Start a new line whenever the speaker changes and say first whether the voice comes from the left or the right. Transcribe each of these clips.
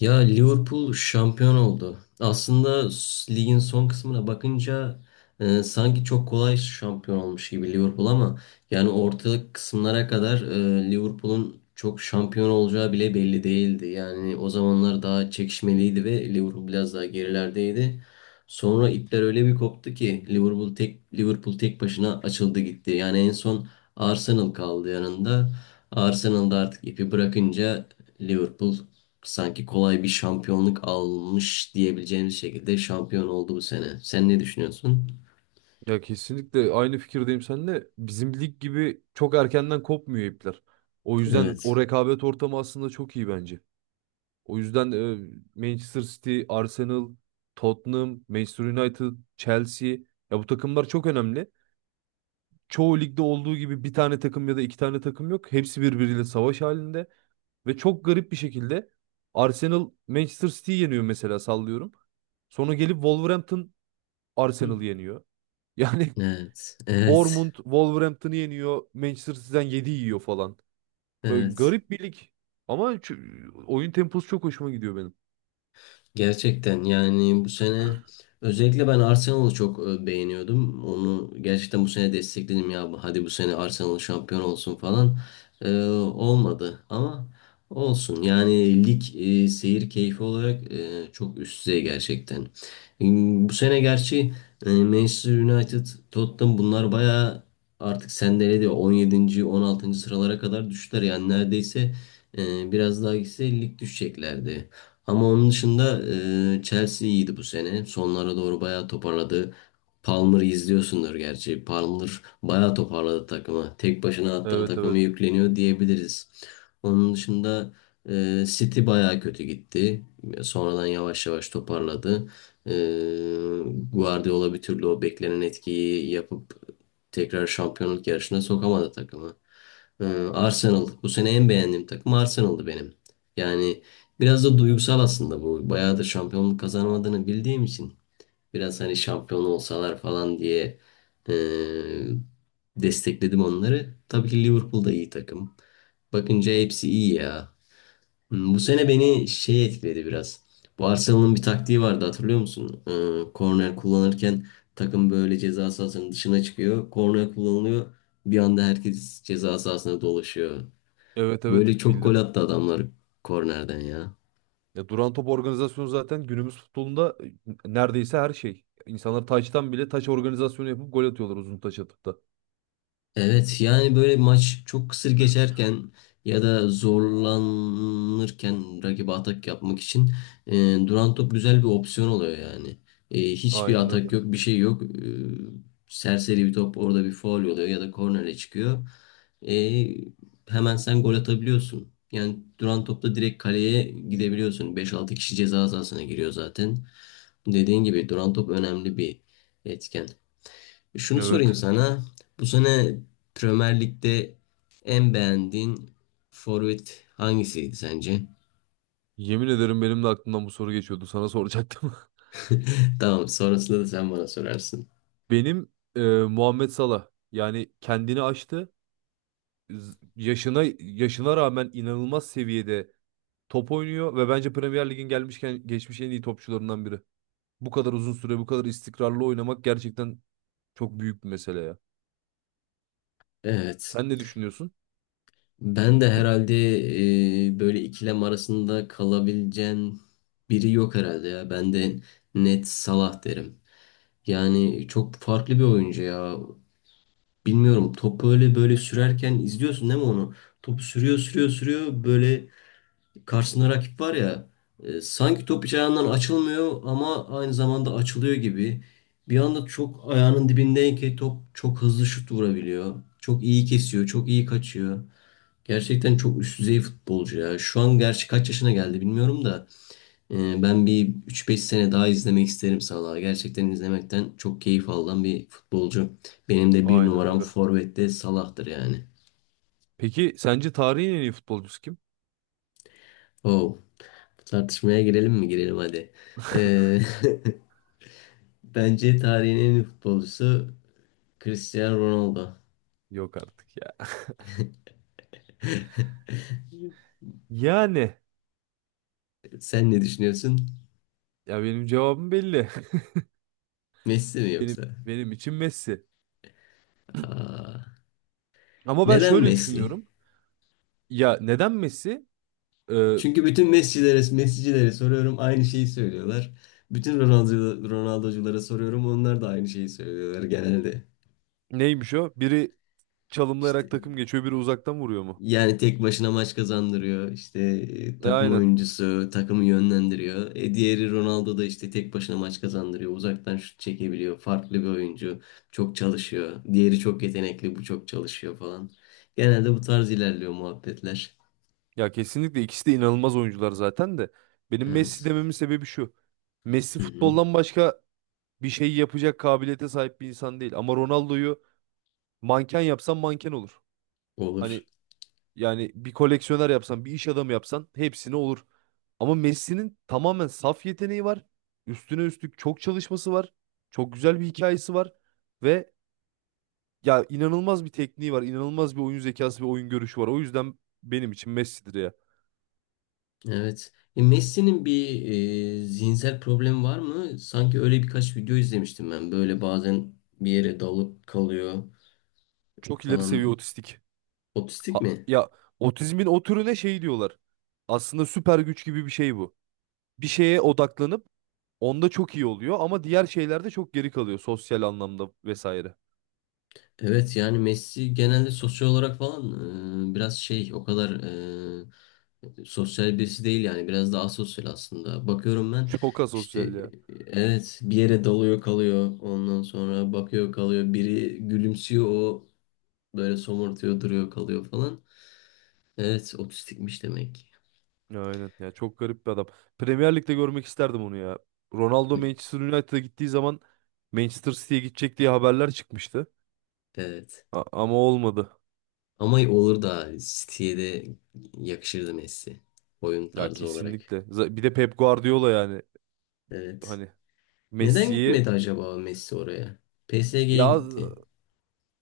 left: Ya Liverpool şampiyon oldu. Aslında ligin son kısmına bakınca sanki çok kolay şampiyon olmuş gibi Liverpool ama yani ortalık kısımlara kadar Liverpool'un çok şampiyon olacağı bile belli değildi. Yani o zamanlar daha çekişmeliydi ve Liverpool biraz daha gerilerdeydi. Sonra ipler öyle bir koptu ki Liverpool tek başına açıldı gitti. Yani en son Arsenal kaldı yanında. Arsenal da artık ipi bırakınca Liverpool sanki kolay bir şampiyonluk almış diyebileceğimiz şekilde şampiyon oldu bu sene. Sen ne düşünüyorsun?
right: Ya kesinlikle aynı fikirdeyim seninle. Bizim lig gibi çok erkenden kopmuyor ipler. O yüzden o
left: Evet.
right: rekabet ortamı aslında çok iyi bence. O yüzden Manchester City, Arsenal, Tottenham, Manchester United, Chelsea ya bu takımlar çok önemli. Çoğu ligde olduğu gibi bir tane takım ya da iki tane takım yok. Hepsi birbiriyle savaş halinde ve çok garip bir şekilde Arsenal Manchester City'yi yeniyor mesela sallıyorum. Sonra gelip Wolverhampton
left: Hı.
right: Arsenal'ı yeniyor. Yani
left: Evet. Evet.
right: Bournemouth Wolverhampton'ı yeniyor. Manchester City'den 7 yiyor falan. Böyle
left: Evet.
right: garip bir lig. Ama oyun temposu çok hoşuma gidiyor benim.
left: Gerçekten yani bu sene özellikle ben Arsenal'ı çok beğeniyordum. Onu gerçekten bu sene destekledim ya. Hadi bu sene Arsenal şampiyon olsun falan. Olmadı ama olsun. Yani lig seyir keyfi olarak çok üst düzey gerçekten. Bu sene gerçi Manchester United, Tottenham bunlar bayağı artık sendeledi. 17. 16. sıralara kadar düştüler. Yani neredeyse biraz daha gitse lig düşeceklerdi. Ama onun dışında Chelsea iyiydi bu sene. Sonlara doğru bayağı toparladı. Palmer'ı izliyorsundur gerçi. Palmer bayağı toparladı takımı. Tek başına hatta
right: Evet
left: takımı
right: evet.
left: yükleniyor diyebiliriz. Onun dışında City bayağı kötü gitti. Sonradan yavaş yavaş toparladı. E, Guardiola bir türlü o beklenen etkiyi yapıp tekrar şampiyonluk yarışına sokamadı takımı. Ee, Arsenal bu sene en beğendiğim takım Arsenal'dı benim. Yani biraz da duygusal aslında bu. Bayağıdır şampiyonluk kazanamadığını bildiğim için biraz hani şampiyon olsalar falan diye e, destekledim onları. Tabii ki Liverpool da iyi takım. Bakınca hepsi iyi ya. Bu sene beni şey etkiledi biraz. Bu Arsenal'ın bir taktiği vardı hatırlıyor musun? Korner kullanırken takım böyle ceza sahasının dışına çıkıyor. Korner kullanılıyor. Bir anda herkes ceza sahasına dolaşıyor.
right: Evet
left: Böyle
right: evet
left: çok gol
right: bildim.
left: attı adamlar kornerden ya.
right: Ya duran top organizasyonu zaten günümüz futbolunda neredeyse her şey. İnsanlar taçtan bile taç organizasyonu yapıp gol atıyorlar uzun taç atıp da.
left: Evet, yani böyle maç çok kısır geçerken ya da zorlanırken rakibe atak yapmak için duran top güzel bir opsiyon oluyor yani. Hiçbir
right: Aynen öyle.
left: atak yok, bir şey yok. Serseri bir top orada, bir faul oluyor ya da kornere çıkıyor. E, Hemen sen gol atabiliyorsun. Yani duran topla direkt kaleye gidebiliyorsun. Beş altı kişi ceza sahasına giriyor zaten. Dediğin gibi duran top önemli bir etken. Şunu sorayım
right: Evet.
left: sana. Bu sene Premier Lig'de en beğendiğin forvet hangisiydi sence?
right: Yemin ederim benim de aklımdan bu soru geçiyordu. Sana soracaktım.
left: Tamam, sonrasında da sen bana sorarsın.
right: Benim Muhammed Salah yani kendini aştı. Yaşına rağmen inanılmaz seviyede top oynuyor ve bence Premier Lig'in gelmişken geçmiş en iyi topçularından biri. Bu kadar uzun süre, bu kadar istikrarlı oynamak gerçekten çok büyük bir mesele ya.
left: Evet.
right: Sen ne düşünüyorsun?
left: Ben de herhalde böyle ikilem arasında kalabileceğin biri yok herhalde ya. Ben de net Salah derim. Yani çok farklı bir oyuncu ya. Bilmiyorum, top böyle böyle sürerken izliyorsun değil mi onu? Topu sürüyor sürüyor sürüyor böyle, karşısında rakip var ya, sanki top hiç ayağından açılmıyor ama aynı zamanda açılıyor gibi. Bir anda çok ayağının dibindeyken ki top çok hızlı şut vurabiliyor. Çok iyi kesiyor, çok iyi kaçıyor. Gerçekten çok üst düzey futbolcu ya. Şu an gerçi kaç yaşına geldi bilmiyorum da ben bir üç beş sene daha izlemek isterim Salah'ı. Gerçekten izlemekten çok keyif alan bir futbolcu. Benim de bir
right: Aynen
left: numaram
right: öyle.
left: forvette Salah'tır yani.
right: Peki sence tarihin en iyi futbolcusu kim?
left: Oh, tartışmaya girelim mi? Girelim hadi. E, Bence tarihin en iyi futbolcusu Cristiano Ronaldo.
right: Yok artık ya. Yani
left: Sen ne düşünüyorsun?
right: ya benim cevabım belli.
left: Messi mi yoksa?
right: Benim için Messi.
left: Aa,
right: Ama ben
left: neden
right: şöyle
left: Messi?
right: düşünüyorum. Ya neden Messi? Ee,
left: Çünkü bütün Messi'lere, Messi'cilere soruyorum aynı şeyi söylüyorlar. Bütün Ronaldo, Ronaldo'culara soruyorum onlar da aynı şeyi söylüyorlar genelde.
right: neymiş o? Biri
left: İşte
right: çalımlayarak takım geçiyor, biri uzaktan vuruyor mu?
left: yani tek başına maç kazandırıyor. İşte takım
right: Aynen.
left: oyuncusu, takımı yönlendiriyor. Diğeri Ronaldo da işte tek başına maç kazandırıyor. Uzaktan şut çekebiliyor. Farklı bir oyuncu. Çok çalışıyor. Diğeri çok yetenekli, bu çok çalışıyor falan. Genelde bu tarz ilerliyor muhabbetler.
right: Ya kesinlikle ikisi de inanılmaz oyuncular zaten de. Benim Messi
left: Evet.
right: dememin sebebi şu. Messi
left: Hı hı.
right: futboldan başka bir şey yapacak kabiliyete sahip bir insan değil. Ama Ronaldo'yu manken yapsan manken olur.
left: Olur.
right: Hani yani bir koleksiyoner yapsan, bir iş adamı yapsan hepsine olur. Ama Messi'nin tamamen saf yeteneği var. Üstüne üstlük çok çalışması var. Çok güzel bir hikayesi var. Ve ya inanılmaz bir tekniği var. İnanılmaz bir oyun zekası ve oyun görüşü var. O yüzden benim için Messi'dir ya.
left: Evet. Messi'nin bir zihinsel problemi var mı? Sanki öyle birkaç video izlemiştim ben. Böyle bazen bir yere dalıp kalıyor
right: Çok ileri seviye
left: falan.
right: otistik.
left: Otistik
right: Ha-
left: mi?
right: ya otizmin o türüne şey diyorlar. Aslında süper güç gibi bir şey bu. Bir şeye odaklanıp onda çok iyi oluyor ama diğer şeylerde çok geri kalıyor sosyal anlamda vesaire.
left: Evet, yani Messi genelde sosyal olarak falan biraz şey o kadar sosyal birisi değil yani biraz daha asosyal aslında. Bakıyorum ben
right: Çok
left: işte
right: asosyal ya.
left: evet, bir yere dalıyor kalıyor ondan sonra bakıyor kalıyor, biri gülümsüyor, o böyle somurtuyor duruyor kalıyor falan. Evet, otistikmiş demek.
right: Ya aynen ya çok garip bir adam. Premier Lig'de görmek isterdim onu ya. Ronaldo Manchester United'a gittiği zaman Manchester City'ye gidecek diye haberler çıkmıştı.
left: Evet,
right: Ama olmadı.
left: ama olur da City'ye de yakışırdı Messi, oyun
right: Ya
left: tarzı olarak.
right: kesinlikle. Bir de Pep Guardiola yani
left: Evet.
right: hani
left: Neden
right: Messi'yi
left: gitmedi acaba Messi oraya? PSG'ye
right: ya
left: gitti.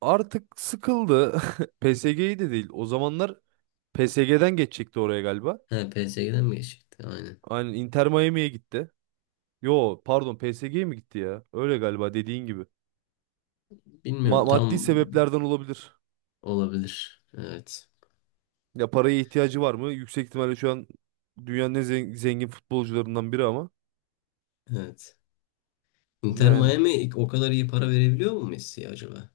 right: artık sıkıldı. PSG'yi de değil. O zamanlar PSG'den geçecekti oraya galiba.
left: He, PSG'den mi geçecekti? Aynen.
right: Aynen Inter Miami'ye gitti. Yo pardon PSG'ye mi gitti ya? Öyle galiba dediğin gibi.
left: Bilmiyorum.
right: Maddi
left: Tam
right: sebeplerden olabilir.
left: olabilir. Evet.
right: Ya paraya ihtiyacı var mı? Yüksek ihtimalle şu an dünyanın en zengin futbolcularından biri ama.
left: Evet. Inter
right: Yani.
left: Miami o kadar iyi para verebiliyor mu Messi acaba?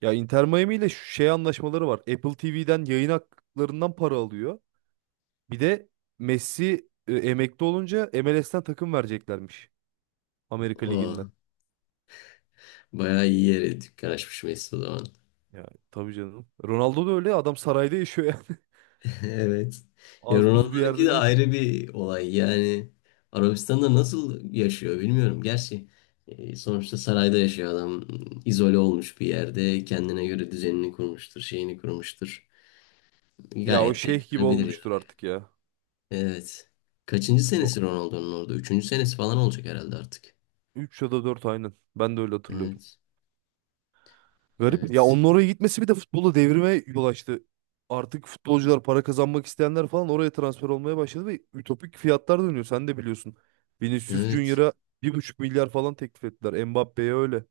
right: Ya Inter Miami ile şu şey anlaşmaları var. Apple TV'den yayın haklarından para alıyor. Bir de Messi emekli olunca MLS'ten takım vereceklermiş. Amerika Ligi'nden.
left: O bayağı iyi yere dükkan açmış Messi o zaman.
right: Ya tabii canım. Ronaldo da öyle ya, adam sarayda yaşıyor yani.
left: Evet. Ya
right: Az buz bir
left: Ronaldo'nunki
right: yerde
left: de
right: değil.
left: ayrı bir olay. Yani Arabistan'da nasıl yaşıyor bilmiyorum. Gerçi sonuçta sarayda yaşıyor adam. İzole olmuş bir yerde. Kendine göre düzenini kurmuştur, şeyini kurmuştur.
right: Ya o
left: Gayet de
right: şeyh gibi
left: yaşanabilir.
right: olmuştur artık ya.
left: Evet. Kaçıncı
right: Bu
left: senesi Ronaldo'nun orada? Üçüncü senesi falan olacak herhalde artık.
right: 3 ya da 4 aynen. Ben de öyle hatırlıyorum.
left: Evet.
right: Garip. Ya
left: Evet.
right: onun oraya gitmesi bir de futbolu devrime yol açtı. Artık futbolcular para kazanmak isteyenler falan oraya transfer olmaya başladı ve ütopik fiyatlar dönüyor. Sen de biliyorsun. Vinicius
left: Evet.
right: Junior'a 1,5 milyar falan teklif ettiler. Mbappe'ye öyle.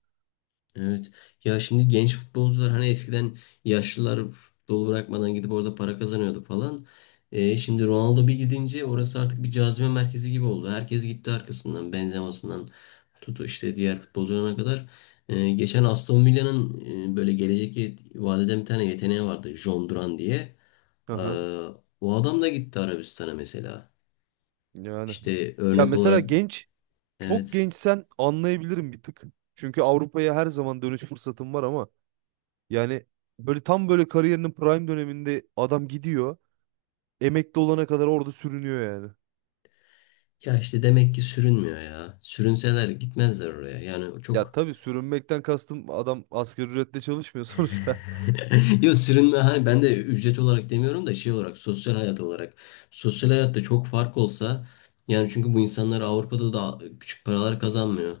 left: Evet. Ya şimdi genç futbolcular hani eskiden yaşlılar futbol bırakmadan gidip orada para kazanıyordu falan. Şimdi Ronaldo bir gidince orası artık bir cazibe merkezi gibi oldu. Herkes gitti arkasından. Benzema'sından tut işte diğer futbolcularına kadar. Geçen Aston Villa'nın böyle gelecek vadeden bir tane yeteneği vardı. John Duran diye. Ee,
right: Aha.
left: O adam da gitti Arabistan'a mesela.
right: Yani.
left: İşte
right: Ya
left: örnek
right: mesela
left: olarak
right: genç çok
left: evet.
right: gençsen anlayabilirim bir tık. Çünkü Avrupa'ya her zaman dönüş fırsatım var ama yani böyle tam böyle kariyerinin prime döneminde adam gidiyor. Emekli olana kadar orada sürünüyor yani.
left: Ya işte demek ki sürünmüyor ya. Sürünseler gitmezler oraya. Yani
right: Ya
left: çok
right: tabii sürünmekten kastım adam asgari ücretle çalışmıyor sonuçta.
left: yok sırrında, hani ben de ücret olarak demiyorum da şey olarak, sosyal hayat olarak. Sosyal hayatta çok fark olsa yani, çünkü bu insanlar Avrupa'da da küçük paralar kazanmıyor.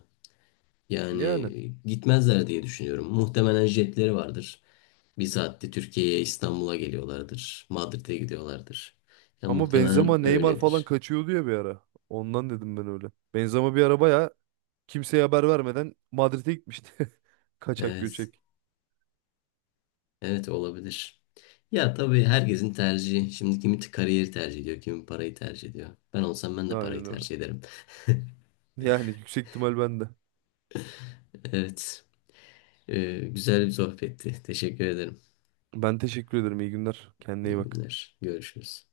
right: Yani
left: Yani gitmezler diye düşünüyorum. Muhtemelen jetleri vardır. Bir saatte Türkiye'ye, İstanbul'a geliyorlardır. Madrid'e gidiyorlardır. Ya
right: ama Benzema
left: muhtemelen
right: Neymar falan
left: öyledir.
right: kaçıyordu ya bir ara. Ondan dedim ben öyle. Benzema bir ara bayağı kimseye haber vermeden Madrid'e gitmişti. Kaçak
left: Evet.
right: göçek.
left: Evet, olabilir. Ya tabii, herkesin tercihi. Şimdi kimi kariyeri tercih ediyor, kimi parayı tercih ediyor. Ben olsam ben de parayı
right: Aynen öyle.
left: tercih ederim.
right: Yani yüksek ihtimal bende.
left: Evet. Güzel bir sohbetti. Teşekkür ederim.
right: Ben teşekkür ederim. İyi günler. Kendine iyi
left: İyi
right: bak.
left: günler. Görüşürüz.